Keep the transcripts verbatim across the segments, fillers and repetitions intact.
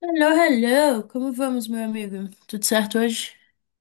Hello, hello! Como vamos, meu amigo? Tudo certo hoje?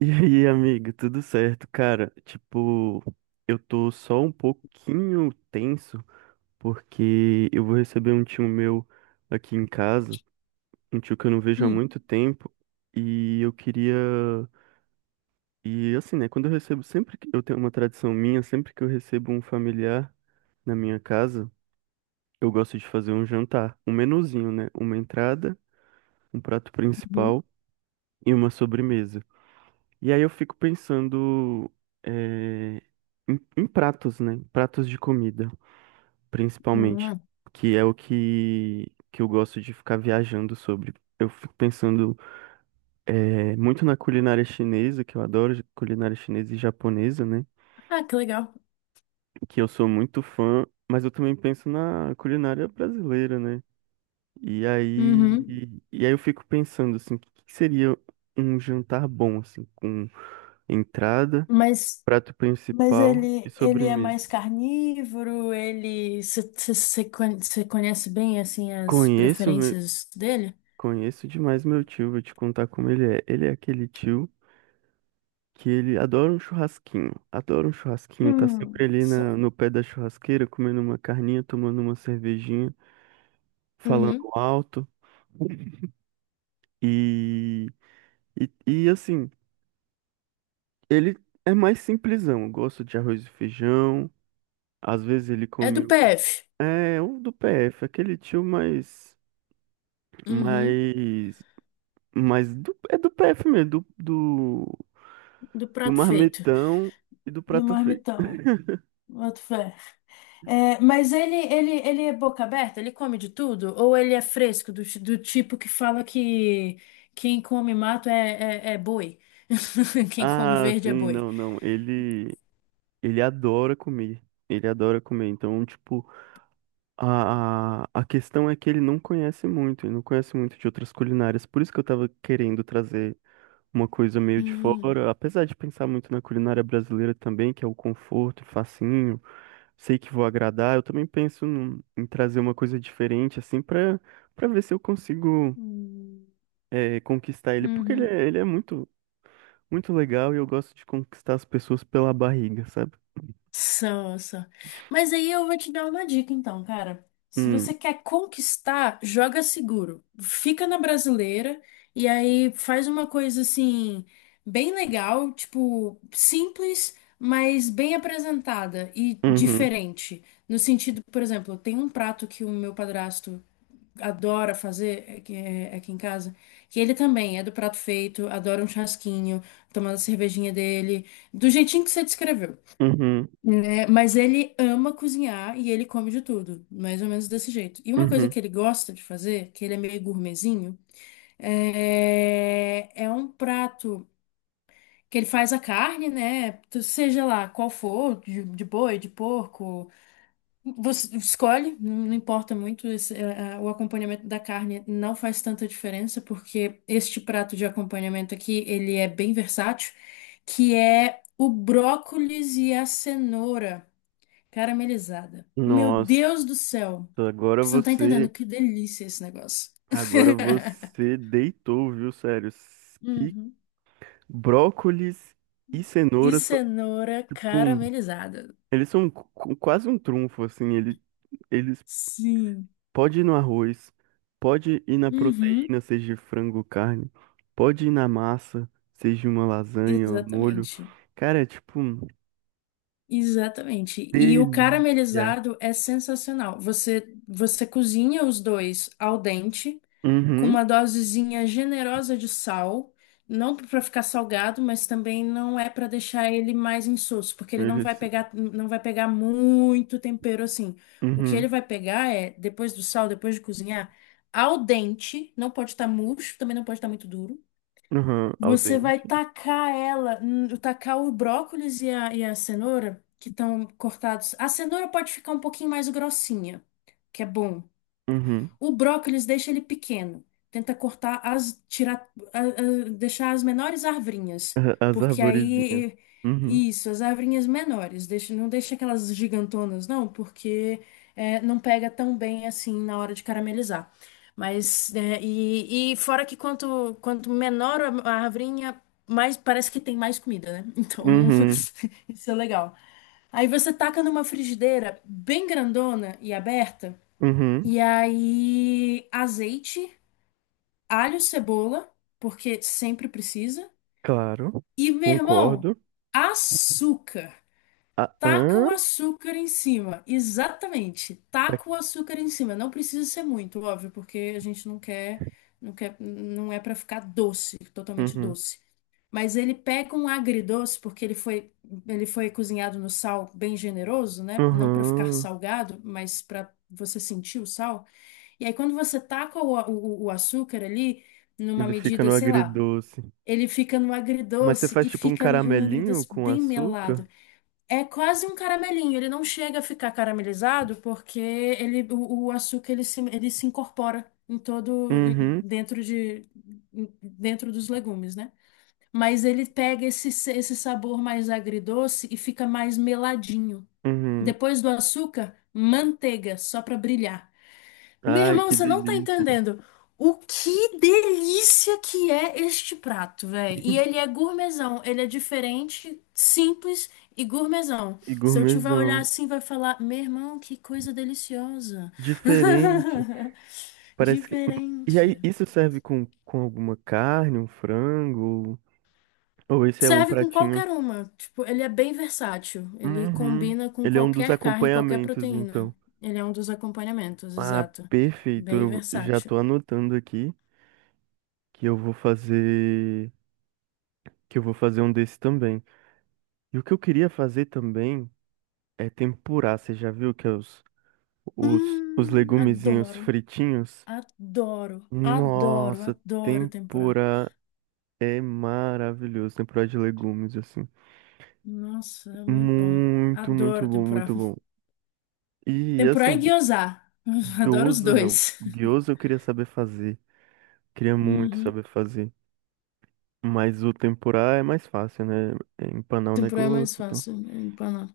E aí, amiga, tudo certo? Cara, tipo, eu tô só um pouquinho tenso porque eu vou receber um tio meu aqui em casa, um tio que eu não vejo há Hum, muito tempo, e eu queria. E assim, né, quando eu recebo, sempre que eu tenho uma tradição minha, sempre que eu recebo um familiar na minha casa, eu gosto de fazer um jantar, um menuzinho, né? Uma entrada, um prato uhum. principal e uma sobremesa. E aí eu fico pensando eh, em, em pratos, né? Pratos de comida, principalmente, Hum. que é o que, que eu gosto de ficar viajando sobre. Eu fico pensando eh, muito na culinária chinesa, que eu adoro culinária chinesa e japonesa, né? Ah, que legal. Que eu sou muito fã, mas eu também penso na culinária brasileira, né? E aí, Uhum. e aí eu fico pensando assim, o que que seria um jantar bom, assim, com entrada, Mas, prato mas principal e ele, ele é sobremesa. mais carnívoro. ele... Você conhece bem, assim, as Conheço, meu, preferências dele? conheço demais meu tio, vou te contar como ele é. Ele é aquele tio que ele adora um churrasquinho, adora um churrasquinho, tá sempre Hum, ali na, só. no pé da churrasqueira, comendo uma carninha, tomando uma cervejinha, falando Uhum. alto. E, e, e, assim, ele é mais simplesão. Gosta de arroz e feijão. Às vezes ele É do come um- P F. é, um do P F, aquele tio mais. Uhum. Mais Mas do- é do P F mesmo, do, do, Do do prato feito. marmitão e do do prato feito. marmitão. Boto fé. É, mas ele, ele, ele é boca aberta? Ele come de tudo? Ou ele é fresco, do, ti- do tipo que fala que quem come mato é, é, é boi? Quem come Ah, verde é sim, boi. não, não. Ele, ele adora comer. Ele adora comer. Então, tipo, a, a, a questão é que ele não conhece muito, ele não conhece muito de outras culinárias. Por isso que eu tava querendo trazer uma coisa meio de Hum. fora. Apesar de pensar muito na culinária brasileira também, que é o conforto, facinho, sei que vou agradar. Eu também penso num- em trazer uma coisa diferente, assim, pra, pra ver se eu consigo, Hum. é, conquistar ele, porque ele Uhum. é, ele é muito, muito legal e eu gosto de conquistar as pessoas pela barriga, sabe? São, são. Mas aí eu vou te dar uma dica, então, cara. Se Hum, você quer conquistar, joga seguro. Fica na brasileira e aí faz uma coisa assim, bem legal, tipo, simples, mas bem apresentada e uhum, diferente. No sentido, por exemplo, tem um prato que o meu padrasto adora fazer aqui, é, aqui em casa, que ele também é do prato feito, adora um chasquinho, tomando a cervejinha dele, do jeitinho que você descreveu, uhum, né? Mas ele ama cozinhar e ele come de tudo, mais ou menos desse jeito. E uma coisa uhum. que ele gosta de fazer, que ele é meio gourmetzinho, é, é um prato que ele faz a carne, né? Seja lá qual for, de, de boi, de porco, você escolhe, não não importa muito. esse- é, é, o acompanhamento da carne não faz tanta diferença, porque este prato de acompanhamento aqui, ele é bem versátil, que é o brócolis e a cenoura. Caramelizada. Meu Deus Nossa, do céu. agora Você não tá entendendo você, que delícia esse negócio. agora você deitou, viu, sério? S- Que Uhum. brócolis e E cenoura são cenoura tipo, um- caramelizada. eles são qu- quase um trunfo, assim, ele, eles Sim. pode ir no arroz, pode ir na Uhum. proteína, seja frango, ou carne, pode ir na massa, seja uma lasanha, um molho. Exatamente. Cara, é tipo, um Exatamente. E o delícia. caramelizado é sensacional. Você, você cozinha os dois al dente, com Uhum, uma dosezinha generosa de sal, não para ficar salgado, mas também não é para deixar ele mais insosso, porque ele não vai eles, pegar, não vai pegar muito tempero assim. O que uhum, ele vai pegar é, depois do sal, depois de cozinhar, al dente, não pode estar murcho, também não pode estar muito duro. uhum, al Você vai dente, tacar ela, hum, tacar o brócolis e a, e a cenoura, que estão cortados. A cenoura pode ficar um pouquinho mais grossinha, que é bom. uhum, O brócolis deixa ele pequeno. Tenta cortar as, tirar, a- a- deixar as menores arvrinhas, a- as porque arvorezinhas, aí uhum, isso, as arvrinhas menores, deixa, não deixa aquelas gigantonas, não, porque é, não pega tão bem assim na hora de caramelizar. Mas é, e, e fora que quanto quanto menor a a arvrinha, mais parece que tem mais comida, né? Então uhum, isso é legal. Aí você taca numa frigideira bem grandona e aberta. uhum, E aí, azeite, alho, cebola, porque sempre precisa. claro, E, meu irmão, concordo. açúcar. Ah, Taca o hã? açúcar em cima. Exatamente. Tá, Taca o açúcar em cima. Não precisa ser muito, óbvio, porque a gente não quer, não quer, não é pra ficar doce, totalmente uhum, doce. Mas ele pega um agridoce, porque ele foi, ele foi cozinhado no sal bem generoso, né? Não pra ficar uhum, salgado, mas pra você sentir o sal. E aí, quando você taca o, a- o, o açúcar ali, numa ele fica medida, no sei lá, agridoce. ele fica no Mas você agridoce faz e tipo um fica um caramelinho agridoce com bem açúcar? melado. É quase um caramelinho, ele não chega a ficar caramelizado porque ele, o, o açúcar ele se, ele se incorpora em todo, em- Uhum. dentro de, em- dentro dos legumes, né? Mas ele pega esse, esse sabor mais agridoce e fica mais meladinho. Uhum. Depois do açúcar, manteiga, só para brilhar. Meu Ai, irmão, que você não tá delícia. entendendo o que delícia que é este prato, velho. E ele é gourmetzão, ele é diferente, simples e gourmetzão. E Se eu tiver olhar gourmetzão. assim, vai falar: Meu irmão, que coisa deliciosa. Diferente. Parece que. E aí, Diferente. isso serve com, com alguma carne, um frango? Ou esse é um Serve com pratinho? qualquer uma. Tipo, ele é bem versátil. Ele Uhum. combina com Ele é um dos qualquer carne, qualquer acompanhamentos, proteína. então. Ele é um dos acompanhamentos, Ah, exato. perfeito. Bem Eu já versátil. tô anotando aqui que eu vou fazer. Que eu vou fazer um desse também. E o que eu queria fazer também é tempurar. Você já viu que é os, os, os Hum, legumezinhos adoro. fritinhos? Adoro, adoro, Nossa, adoro tempurá. tempura é maravilhoso. Tempura de legumes, assim. Nossa, é muito bom. Muito, muito Adoro bom, tempurá. muito bom. E, Tempurá e assim, gyoza. Adoro os gyoza não. dois. Gyoza eu queria saber fazer. Queria muito Uhum. saber fazer. Mas o tempurá é mais fácil, né? É empanar o Tempurá é mais negócio, então. fácil, é empanar.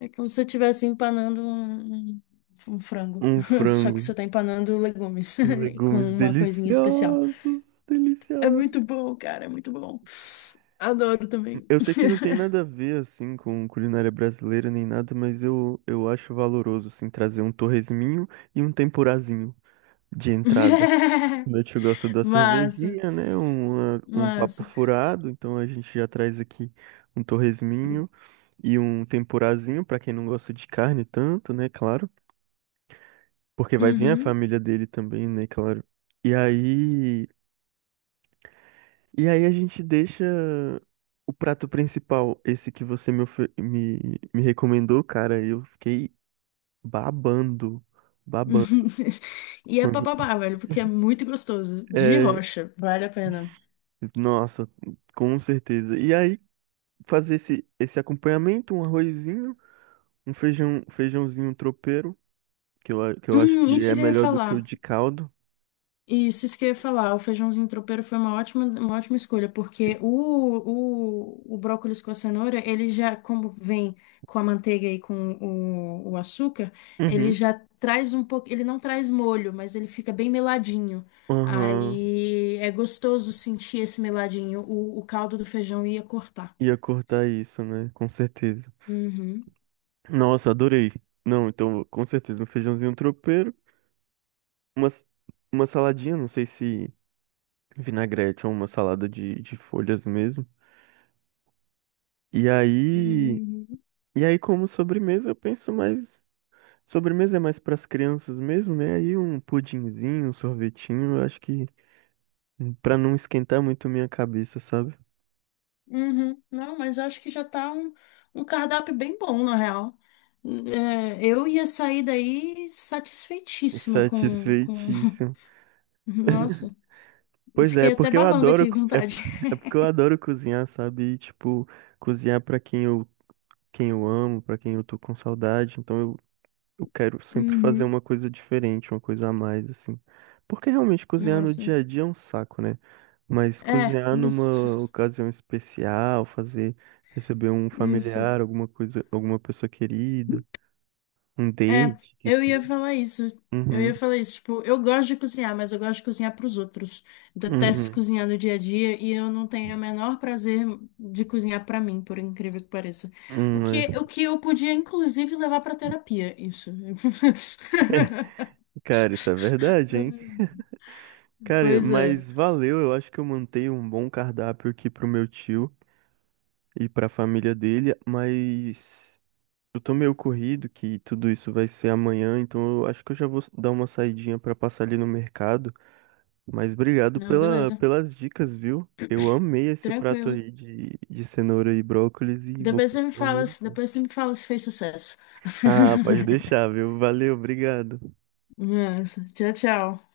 É como se você estivesse empanando um, um um frango. Um Só que frango, você tá empanando legumes com legumes uma coisinha especial. deliciosos, É deliciosos. muito bom, cara, é muito bom. Adoro também. Eu sei que não tem nada a ver, assim, com culinária brasileira nem nada, mas eu, eu acho valoroso, assim, trazer um torresminho e um tempurazinho de entrada. Como eu gosta da Massa, cervejinha, né? Um, um papo massa. furado, então a gente já traz aqui um torresminho e um tempurazinho, pra quem não gosta de carne tanto, né? Claro, porque vai vir a Uhum. família dele também, né? Claro. E aí. E aí a gente deixa o prato principal, esse que você me, ofe- me, me recomendou, cara. Eu fiquei babando, babando. E é Quando, papabá, velho, porque é muito gostoso. De é, rocha, vale a pena. nossa, com certeza. E aí fazer esse, esse acompanhamento, um arrozinho, um feijão, feijãozinho tropeiro, que eu, a- que eu acho Hum, que isso é que eu ia melhor do que o falar. de caldo. Isso, isso que eu ia falar. O feijãozinho tropeiro foi uma ótima, uma ótima escolha, porque o, o, o brócolis com a cenoura, ele já, como vem com a manteiga e com o, o açúcar, ele Uhum. já traz um pouco. Ele não traz molho, mas ele fica bem meladinho. Aham, Aí é gostoso sentir esse meladinho. O, o caldo do feijão ia cortar. ia cortar isso, né? Com certeza. Uhum. Nossa, adorei. Não, então, com certeza, um feijãozinho tropeiro. Uma, s- uma saladinha, não sei se vinagrete ou uma salada de, de folhas mesmo. E aí, Uhum. e aí como sobremesa, eu penso mais. Sobremesa é mais para as crianças mesmo, né? Aí um pudinzinho, um sorvetinho, eu acho que para não esquentar muito minha cabeça, sabe? Uhum. Não, mas eu acho que já tá um, um cardápio bem bom, na real. É, eu ia sair daí É satisfeitíssima com, com... satisfeitíssimo. Nossa, eu Pois é, é fiquei até porque eu babando adoro, aqui, co- é, p- vontade. é porque eu adoro cozinhar, sabe? E, tipo, cozinhar para quem eu, quem eu amo, para quem eu tô com saudade. Então eu quero sempre fazer Uhum. uma coisa diferente, uma coisa a mais, assim. Porque realmente cozinhar no Nossa. dia a dia é um saco, né? Mas É, cozinhar isso. numa ocasião especial, fazer, receber um Isso. familiar, alguma coisa, alguma pessoa querida, um É, date, que eu ia seja. falar isso. Eu Uhum, ia falar isso. Tipo, eu gosto de cozinhar, mas eu gosto de cozinhar para os outros. Detesto uhum. cozinhar no dia a dia e eu não tenho o menor prazer de cozinhar para mim, por incrível que pareça. O Hum, que, é. o que eu podia, inclusive, levar para terapia, isso. Cara, isso é verdade, hein? Cara, Pois é. mas valeu, eu acho que eu mantenho um bom cardápio aqui pro meu tio e pra família dele, mas eu tô meio corrido que tudo isso vai ser amanhã, então eu acho que eu já vou dar uma saidinha pra passar ali no mercado. Mas obrigado Não, pela, beleza. pelas dicas, viu? Eu amei esse prato Tranquilo. aí de, de cenoura e brócolis e vou Depois você me comprar fala, se- muito. depois você me fala se fez sucesso. Ah, pode deixar, viu? Valeu, obrigado. Nossa, tchau, tchau.